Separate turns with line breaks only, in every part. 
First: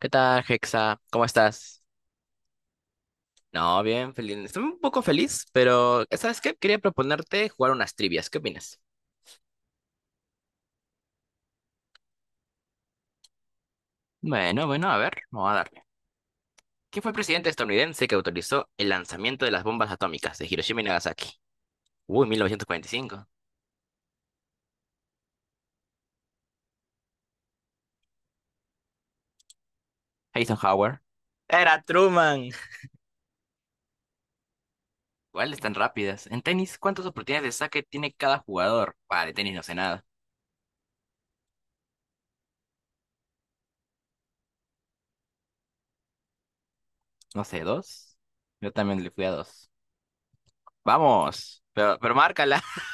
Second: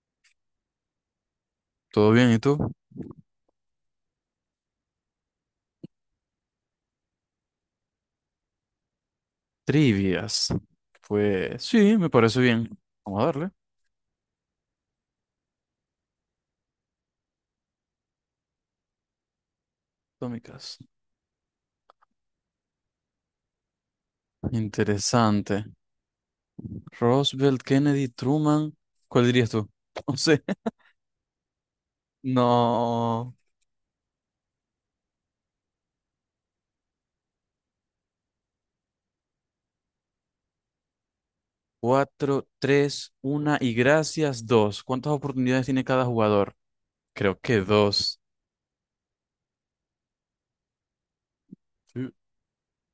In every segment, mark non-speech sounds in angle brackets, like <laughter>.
¿Qué tal, Hexa? ¿Cómo estás?
¿Todo bien? ¿Y tú?
No, bien, feliz. Estoy un poco feliz, pero ¿sabes qué? Quería proponerte jugar unas trivias. ¿Qué opinas?
Trivias. Pues sí, me parece bien. Vamos a darle.
Bueno, bueno, a ver, vamos a darle. ¿Quién fue el presidente estadounidense que autorizó el lanzamiento de las bombas atómicas de
Atómicas.
Hiroshima y Nagasaki? Uy, 1945.
Interesante. Roosevelt, Kennedy, Truman. ¿Cuál dirías tú? <laughs> No sé.
Eisenhower. Era Truman.
No.
¿Cuáles tan rápidas? En tenis, ¿cuántas oportunidades de saque tiene cada jugador? Vale, de tenis no sé nada.
Cuatro, tres, una y gracias, dos. ¿Cuántas oportunidades tiene cada jugador? Creo
No
que
sé, ¿dos?
dos.
Yo también le fui a dos. Vamos, pero,
Sí,
pero márcala. <laughs>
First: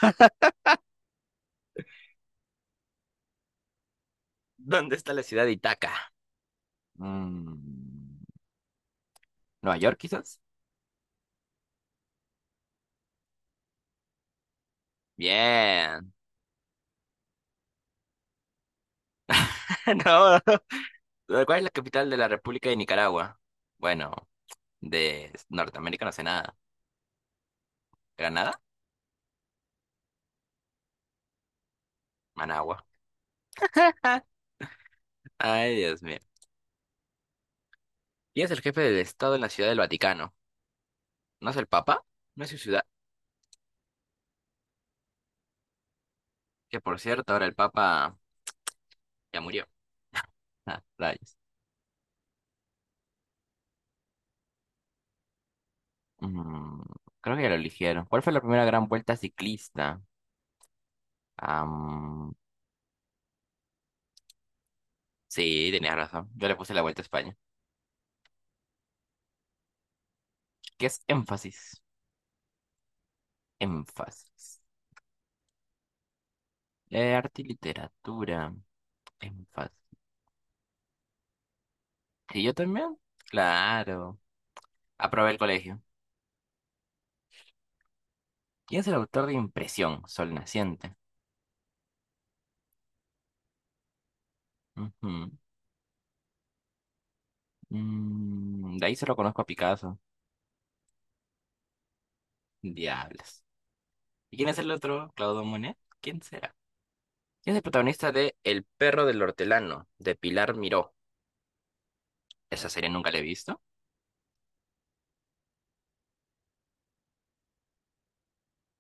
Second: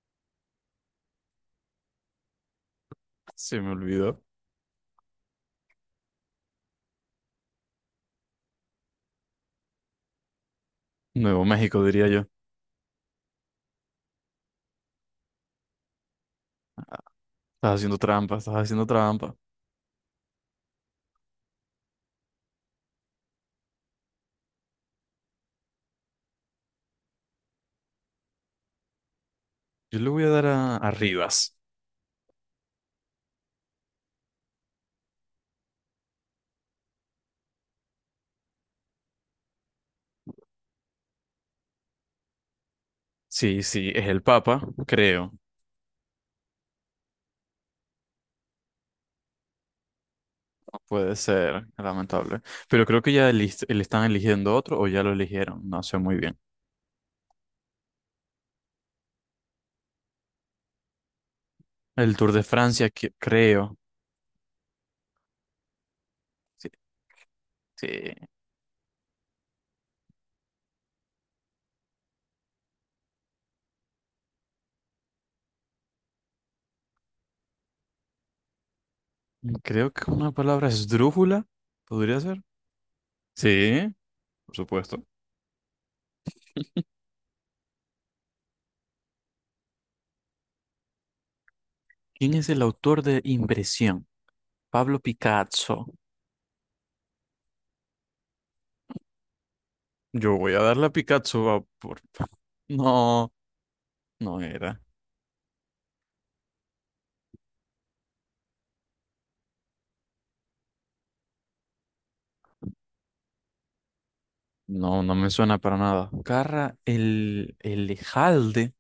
se me olvidó.
¿Dónde está la ciudad de Itaca? Mm, ¿Nueva York, quizás?
Nuevo México, diría yo.
Bien.
Estás haciendo trampa, estás haciendo trampa.
<laughs> No, no. ¿Cuál es la capital de la República de Nicaragua? Bueno, de Norteamérica no sé nada. ¿Granada?
Yo le voy a dar a Rivas.
Managua. <laughs> Ay, Dios mío. ¿Quién es el jefe del Estado en la Ciudad del Vaticano? ¿No es el Papa? No es su ciudad.
Sí, sí, es el Papa, creo.
Que por cierto, ahora el Papa ya murió. Ah,
Puede
rayos.
ser, lamentable. Pero creo que ya le están eligiendo otro o ya lo eligieron, no sé muy bien.
Mm, creo que ya lo eligieron. ¿Cuál fue la primera gran vuelta ciclista?
El Tour
Am,
de Francia, creo.
sí, tenías razón. Yo le
Sí,
puse la vuelta a España.
sí.
¿Qué es énfasis? Énfasis. Arte y literatura. Es muy fácil.
Creo que una palabra esdrújula, podría ser.
¿Y yo también?
Sí,
Claro.
por supuesto.
Aprobé el colegio. ¿Quién es el autor de Impresión, Sol Naciente?
¿Quién es el autor de Impresión? Pablo
Ujú.
Picasso.
De ahí solo conozco a Picasso.
Yo voy a darle a Picasso va, por... <laughs> No,
Diablos. ¿Y
no
quién es el
era.
otro? ¿Claudio Monet? ¿Quién será? ¿Quién es el protagonista de El perro del hortelano, de Pilar Miró? ¿Esa serie nunca la he visto?
No, no me suena para nada. Carra el Ejalde.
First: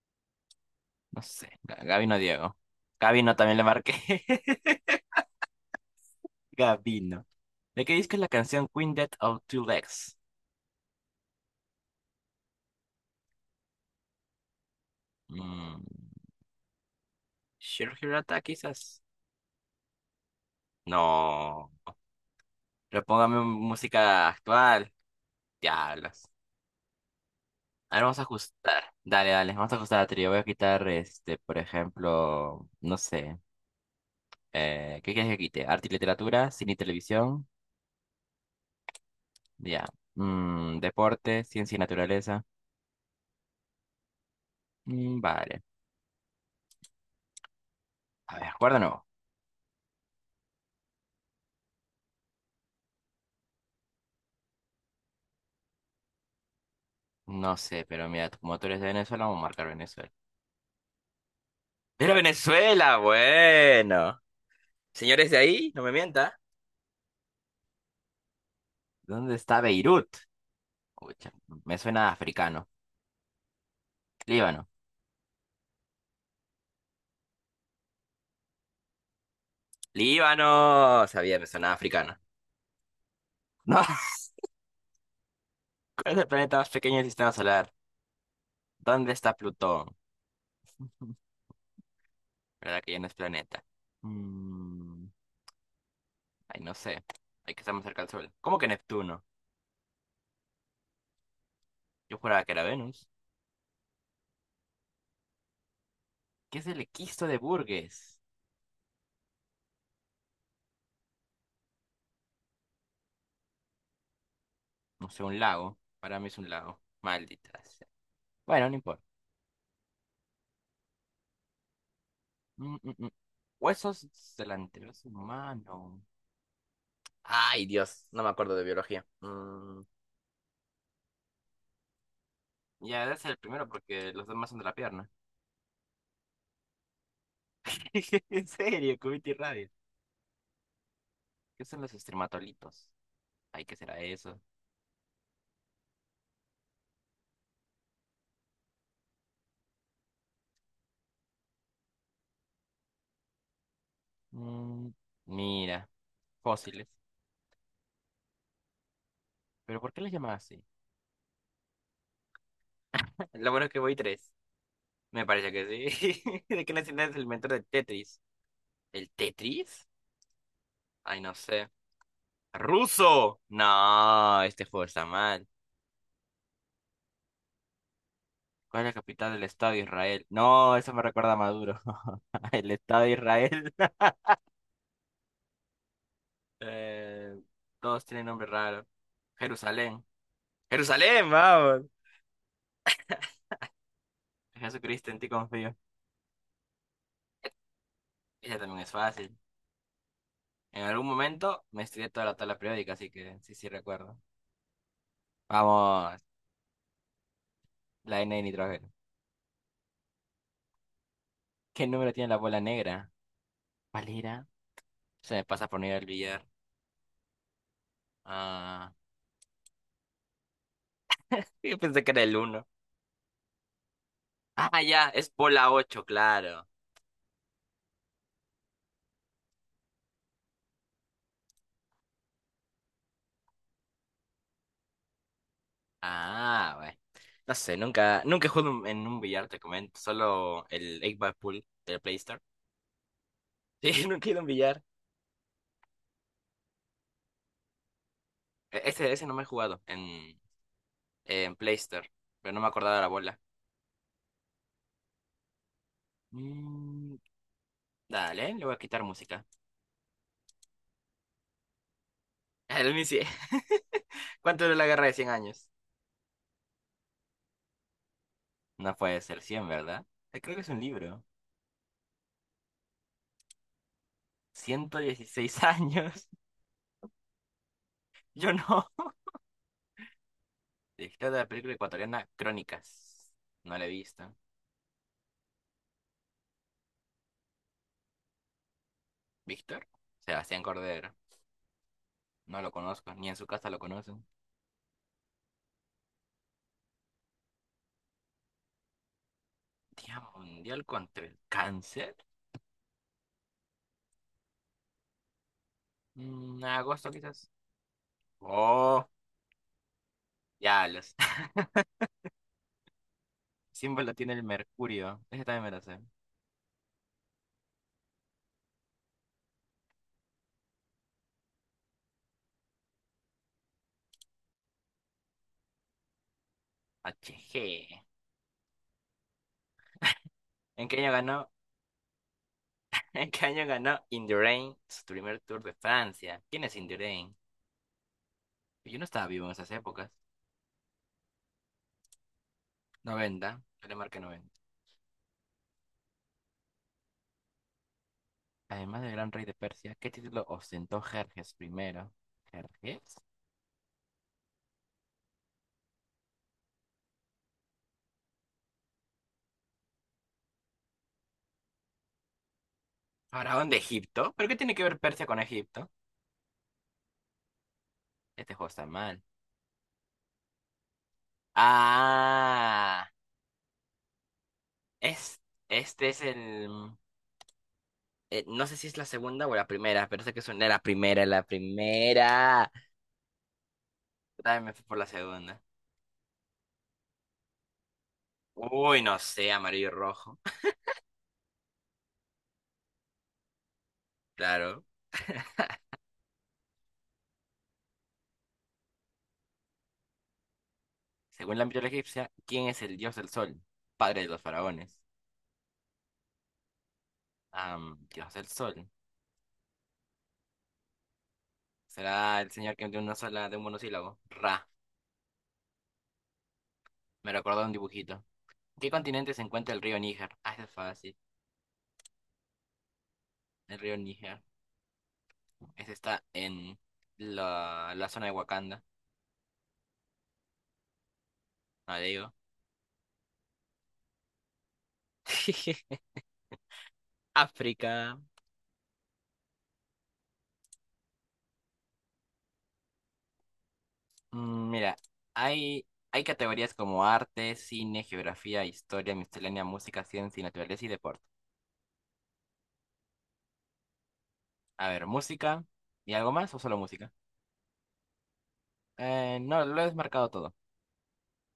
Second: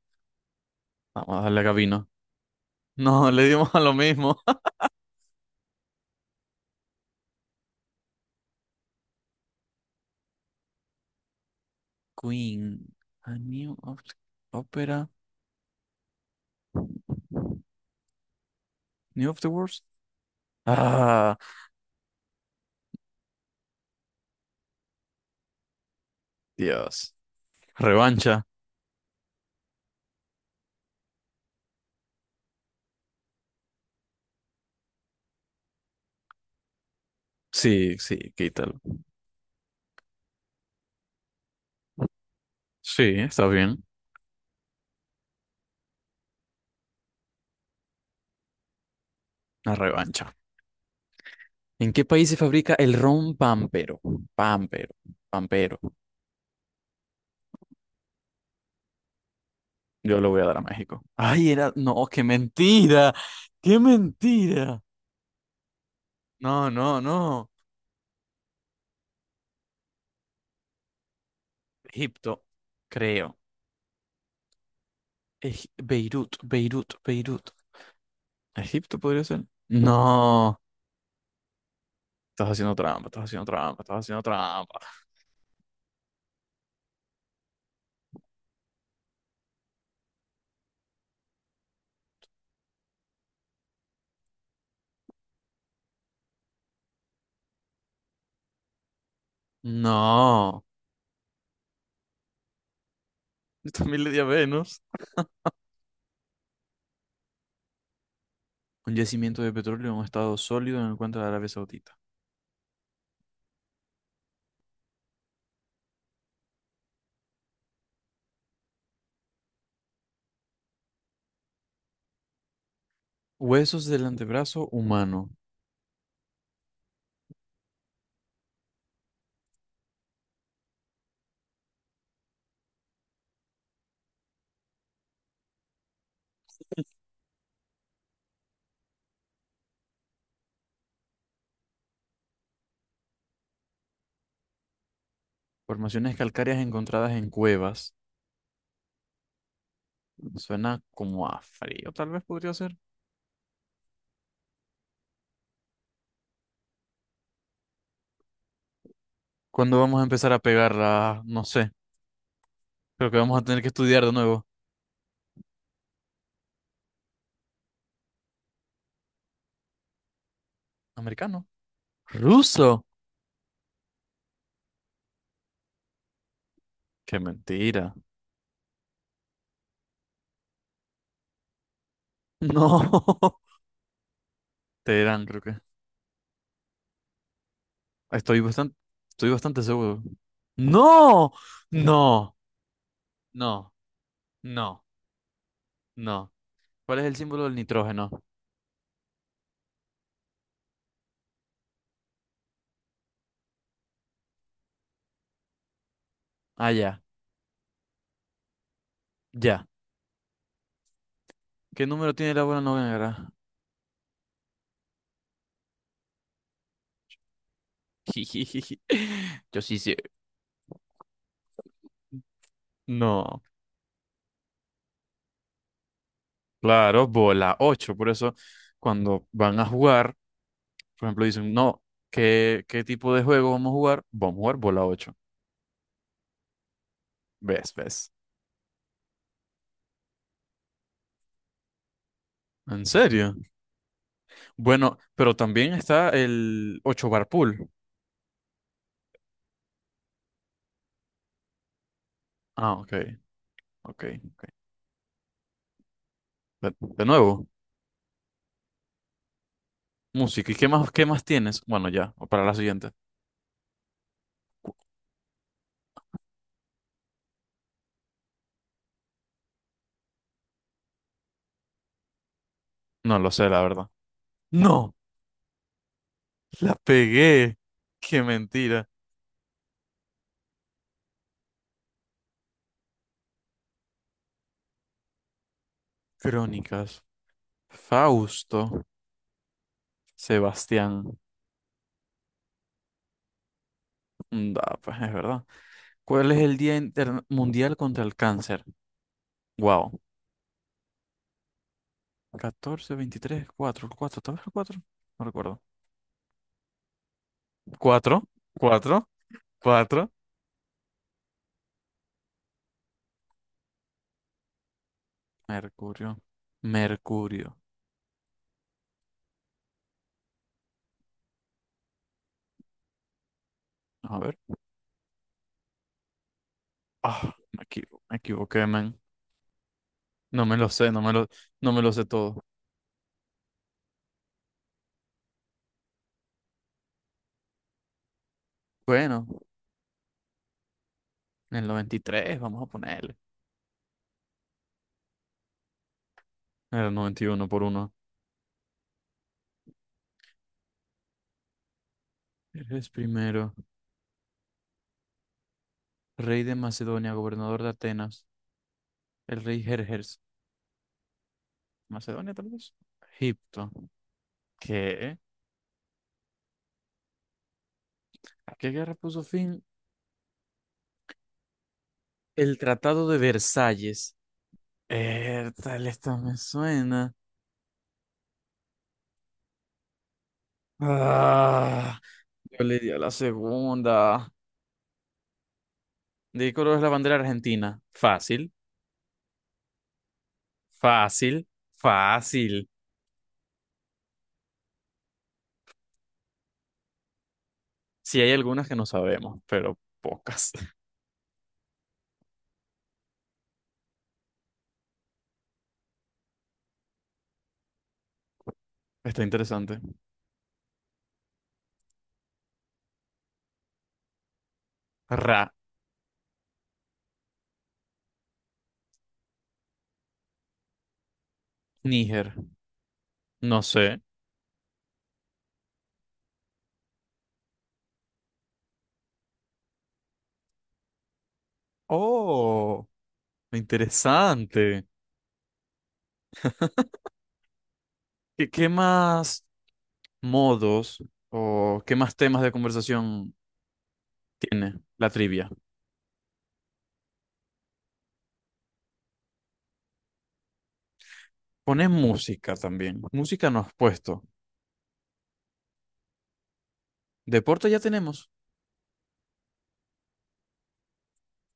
No
Vamos a
sé.
darle a Gavino.
Gabino Diego.
No,
Gabino
le
también le
dimos a lo
marqué.
mismo. <laughs>
<laughs> Gabino. ¿De qué disco es la canción Queen Dead of Two Legs?
Queen. A New of the Opera.
Mm. Shiro Hirata, quizás.
New of the Words. Ah,
No. Repóngame música actual. Diablos.
Dios.
A ver, vamos a
Revancha.
ajustar. Dale, dale, vamos a ajustar la trío. Voy a quitar, por ejemplo, no sé. ¿Qué quieres que quite? Arte y literatura, cine y televisión.
Sí, sí, quítalo.
Ya. Deporte, ciencia y naturaleza.
Sí, está bien.
Mm, vale. A ver, acuerdo o no.
La revancha. ¿En qué país se fabrica el ron pampero? Pampero, pampero.
No sé, pero mira, como tú eres de Venezuela, vamos a marcar Venezuela.
Yo lo voy a dar a México. Ay, era. No,
¡Pero
qué
Venezuela!
mentira. Qué
Bueno.
mentira.
Señores de ahí, no me mienta.
No, no, no.
¿Dónde está Beirut? Escucha, me suena
Egipto,
africano.
creo.
Líbano.
Beirut, Beirut, Beirut. ¿Egipto podría ser? No.
Líbano. Sabía, me suena africano.
Estás haciendo trampa, estás haciendo trampa,
No,
estás
<laughs>
haciendo trampa.
¿cuál es el planeta más pequeño del sistema solar? ¿Dónde está Plutón? <laughs> ¿Verdad que ya no es planeta? Mm, ay, no sé. Hay que estar más cerca del Sol. ¿Cómo que Neptuno?
No.
Yo juraba que era Venus.
<laughs> Yo también le di a Venus.
¿Qué es el equisto de Burgess?
Un yacimiento de petróleo en un estado sólido en el cuenco de Arabia Saudita.
No sé, un lago. Para mí es un lago. Maldita sea. Bueno, no importa. Mm, mm, mm.
Huesos del
Huesos del
antebrazo
antebrazo
humano.
humano. Ay, Dios, no me acuerdo de biología. Ya debe ser el primero porque los demás son de la pierna. <laughs> En serio, Cubit y Radius. ¿Qué son los estrematolitos? Ay, ¿qué será eso?
Formaciones calcáreas encontradas en cuevas. Suena como a frío, tal vez podría ser.
Mm, mira, fósiles.
¿Cuándo
¿Pero por
vamos
qué
a
les
empezar a
llamas así?
pegarla? No sé. Creo que
<laughs>
vamos a
Lo
tener
bueno
que
es que voy
estudiar de
tres.
nuevo.
Me parece que sí. <laughs> ¿De qué nacionalidad es el mentor del Tetris? ¿El Tetris? Ay, no
¿Americano?
sé.
¿Ruso?
¡Ruso! No, este juego está mal.
¡Qué mentira!
¿Cuál es la capital del Estado de Israel? No, eso me recuerda a Maduro. <laughs> El
No.
Estado de
<laughs>
Israel. <laughs>
Teherán, creo que.
Eh, todos tienen
Estoy
nombre
bastante,
raro.
estoy bastante seguro.
Jerusalén. Jerusalén,
¡No!
vamos.
¡No! No, no,
Jesucristo, en ti confío.
no. ¿Cuál es el símbolo del nitrógeno?
Ese también es fácil. En algún momento me estudié toda la tabla periódica, así que sí, sí recuerdo. Vamos,
Ah, ya,
la N de nitrógeno.
ya. ¿Qué
¿Qué número
número
tiene
tiene
la
la bola
bola negra?
negra?
¿Cuál era? Se me pasa por no ir al billar.
Jijijiji.
Ah,
<laughs> Yo sí sé.
yo pensé que era el uno.
No,
Ah, ya, es bola 8, claro.
claro, bola 8. Por eso, cuando van a jugar, por ejemplo, dicen, no, ¿qué tipo de juego vamos a jugar? Vamos a jugar bola 8.
Ah, bueno. No sé,
¿Ves?
nunca, nunca he jugado en un billar, te comento. Solo el 8 Ball Pool del Play Store.
¿Ves? ¿En serio?
<laughs> Sí, nunca he ido a un billar.
Bueno, pero también está el 8 bar pool.
Ese no me he jugado. En Play Store, pero no me
Ah, ok,
acordaba de la bola.
ok, ok. De
Mm,
nuevo,
dale, le voy a quitar música.
música. ¿Y qué más tienes? Bueno, ya, para la
<laughs>
siguiente.
El Missy, <laughs> ¿Cuánto duró la guerra de cien años? No puede ser cien, ¿verdad? Creo que es un libro.
No lo sé, la verdad. No,
116 años. <laughs>
la pegué. Qué
Yo no.
mentira.
Director de la película ecuatoriana Crónicas. No la he visto.
Crónicas. Fausto.
¿Víctor? Sebastián
Sebastián.
Cordero. No lo conozco, ni en su casa lo conocen.
Mm, da, pues es verdad. ¿Cuál es el Día Mundial contra el Cáncer? Wow.
Día Mundial contra el Cáncer.
14 23 4 4. ¿Tal vez el 4? No recuerdo.
Agosto quizás.
Cuatro, cuatro,
Oh,
cuatro.
ya los <laughs> símbolo tiene el mercurio. Ese también me lo sé.
Mercurio. Mercurio. A ver. Ah,
Hg.
me equivoqué, man. No me lo
¿En
sé,
qué año ganó?
no me lo sé todo.
<laughs> ¿En qué año ganó In the Rain su primer Tour de Francia? ¿Quién es In the Rain? Yo no
Bueno,
estaba vivo en esas épocas.
en el 93 vamos a ponerle.
90. Yo le marqué 90.
Era 91 por uno.
Además del gran rey de Persia, ¿qué título ostentó Jerjes primero?
Eres
¿Jerjes?
primero. Rey de Macedonia, gobernador de Atenas. El rey Jerjes. ¿Macedonia tal vez? Egipto.
¿Faraón de Egipto? ¿Pero qué tiene que ver
¿Qué?
Persia con Egipto?
¿A
Este juego
qué
está
guerra puso
mal.
fin? El Tratado
Ah,
de Versalles.
es,
Tal
este
esta
es
me
el...
suena.
no sé si es la segunda o la primera, pero sé que es la primera, la
Ah, yo
primera.
le di a la segunda.
También me fui por la segunda.
¿De qué color es la bandera argentina? Fácil,
Uy, no sé, amarillo y rojo. <laughs>
fácil, fácil.
Claro.
Sí hay algunas que no sabemos, pero pocas.
Según la mitología egipcia, ¿quién es el dios del sol? Padre de los faraones. Dios del
<laughs>
sol.
Está interesante.
¿Será el señor que de una sola, de un monosílabo? Ra.
Ra,
Me recordó un dibujito. ¿En qué continente se encuentra el río Níger? Ah, ese es fácil.
Níger. No
El
sé.
río Níger. Ese está en la zona de Wakanda. No le digo.
Oh, interesante.
<laughs> África.
¿Qué, qué más modos o qué más temas de conversación tiene
Mira,
la trivia?
hay, hay categorías como arte, cine, geografía, historia, miscelánea, música, ciencia y naturaleza y deporte.
Pones música también. Música no has puesto.
A ver, música y algo más o solo música.
Deporte ya tenemos.
No, lo he desmarcado todo.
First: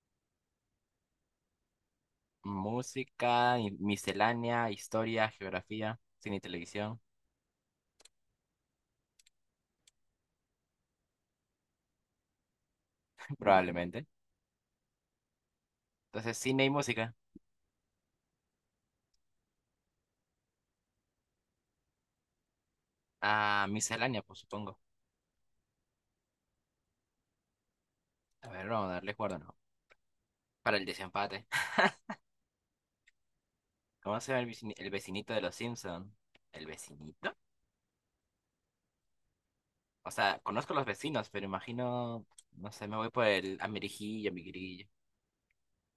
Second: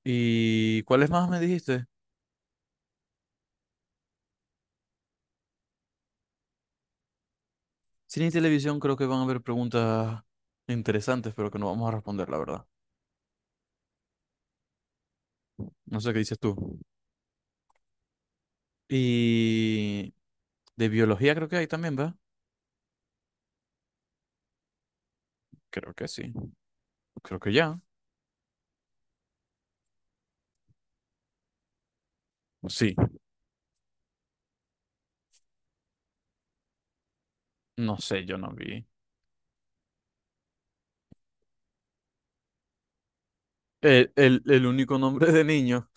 ¿Y cuáles más me dijiste?
Música, miscelánea, historia, geografía, cine y televisión,
Cine y televisión creo que van a haber preguntas interesantes, pero que no vamos a responder, la verdad.
<laughs> probablemente.
No sé qué dices
Entonces,
tú.
cine y música.
Y de biología creo que hay también, ¿verdad?
Ah, miscelánea, pues supongo.
Creo que sí. Creo que ya.
A ver, vamos a darle cuerda, ¿no? Para el desempate. <laughs>
Sí.
¿Cómo se llama el el vecinito de los Simpson? ¿El vecinito?
No sé, yo no vi.
O sea, conozco los vecinos, pero imagino, no sé, me voy por el
El,
amiguijillo,
el, el
amiguirillo.
único nombre de niño.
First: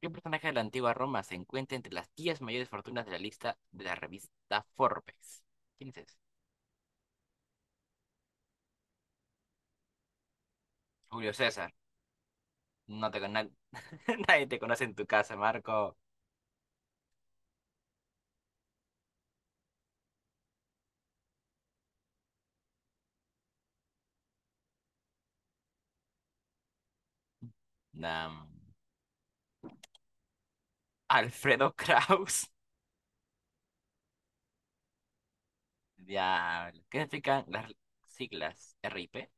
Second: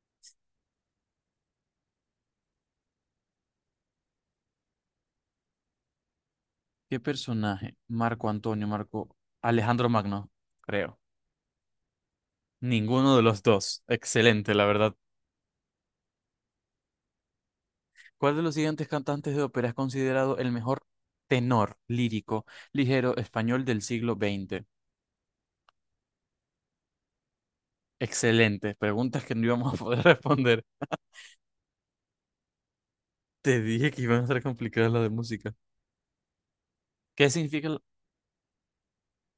¿Qué personaje de la antigua Roma se encuentra entre las 10 mayores fortunas de la lista de la revista Forbes? ¿Quién es? ¿ese?
¿Qué personaje? Marco Antonio, Marco Alejandro Magno, creo.
Julio César. No
Ninguno
te
de los
conoce,
dos.
<laughs> nadie
Excelente,
te
la
conoce
verdad.
en tu casa, Marco.
¿Cuál de los siguientes cantantes de ópera es considerado el mejor tenor lírico ligero español del siglo XX?
Nam.
Excelente. Preguntas que no íbamos a poder <laughs> responder.
Alfredo Kraus.
Te dije que iban a ser complicadas las de música.
<laughs> Diablo. ¿Qué
¿Qué
significan
significa
las
el-
siglas RIP?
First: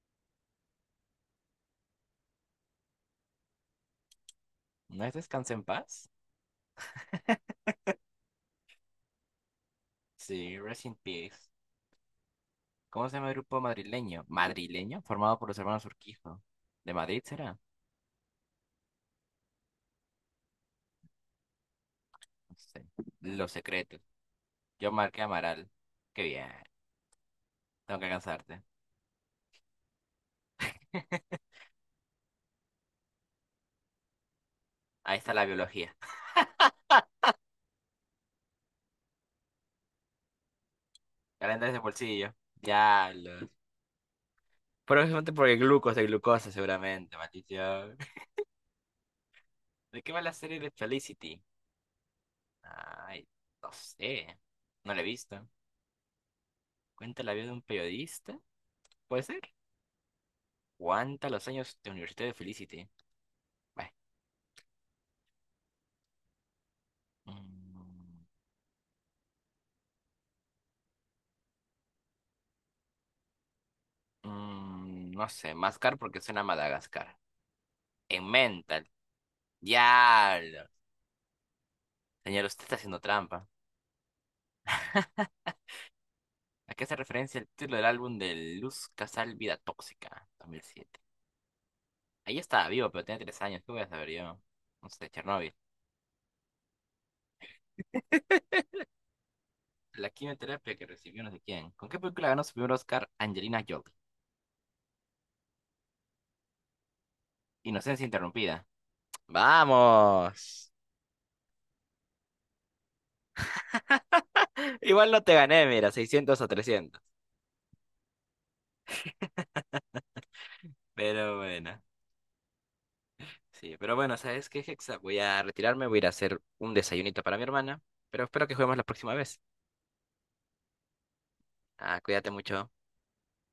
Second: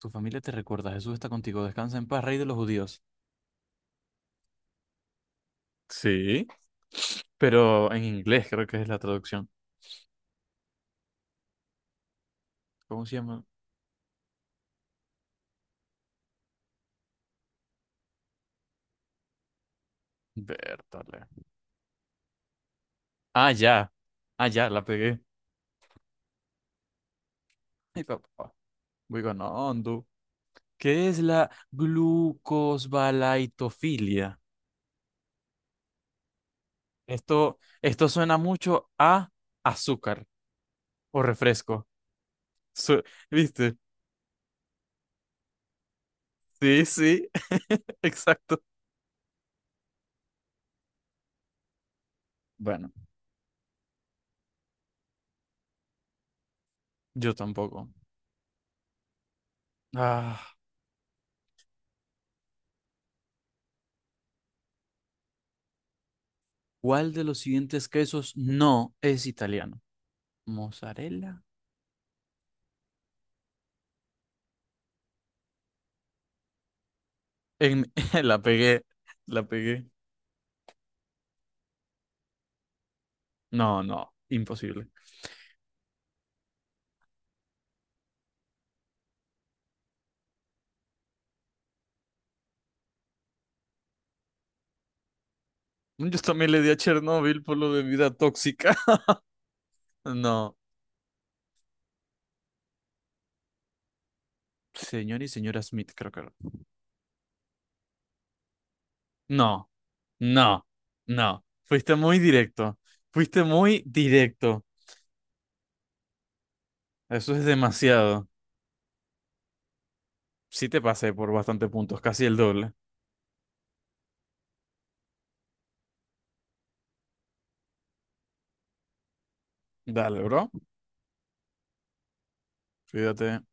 Tu familia te recuerda. Jesús está contigo. Descansa en paz, rey de los judíos.
¿No es Descansa en paz?
Sí, pero en inglés creo que es la traducción.
Sí, Rest in Peace.
¿Cómo
¿Cómo
se
se llama el
llama?
grupo madrileño? ¿Madrileño? Formado por los hermanos Urquijo. ¿De Madrid será?
Bertale.
No sé.
Ah,
Los
ya.
secretos.
Ah, ya, la
Yo
pegué.
marqué Amaral. Qué bien.
<laughs>
Tengo
Ay,
que
papá.
alcanzarte.
Voy ganando. ¿Qué es
<laughs>
la glucosbalaitofilia?
Ahí está la biología.
Esto suena mucho a azúcar o
Calentar ese
refresco.
bolsillo.
Su-
Diablos.
¿Viste?
Probablemente porque el glucos de glucosa,
Sí,
seguramente,
sí,
maldito.
<laughs> exacto.
¿De qué va la serie de Felicity?
Bueno,
Ay, no sé. No la he visto. ¿Cuenta la
yo
vida de un
tampoco.
periodista? ¿Puede ser?
Ah,
¿Cuánta los años de Universidad de Felicity? Bueno,
¿cuál de los siguientes
mm,
quesos no es italiano? ¿Mozzarella?
no sé. Máscar porque suena a Madagascar.
En- <laughs>
En
la pegué,
Mental.
la pegué.
Diablo. Señor, usted está haciendo trampa.
No, no, imposible.
¿A qué hace referencia el título del álbum de Luz Casal Vida Tóxica, 2007? Ahí estaba vivo, pero tenía 3 años. ¿Qué voy a saber yo? No sé, Chernóbil.
Yo también le di a Chernobyl por lo de vida tóxica. <laughs>
La
No,
quimioterapia que recibió no sé quién. ¿Con qué película ganó su primer Oscar Angelina Jolie?
señor y señora Smith, creo que era.
Inocencia interrumpida.
No. No,
Vamos.
no. Fuiste muy directo. Fuiste muy directo.
Igual no te gané, mira, 600 o 300.
Eso es demasiado. Sí te pasé por
Pero
bastante
bueno.
puntos, casi el doble.
Sí, pero bueno, ¿sabes qué, Hexa? Voy a retirarme, voy a ir a hacer un desayunito para mi hermana, pero espero que juguemos la próxima vez.
Dale, bro.
Ah, cuídate mucho.
Cuídate.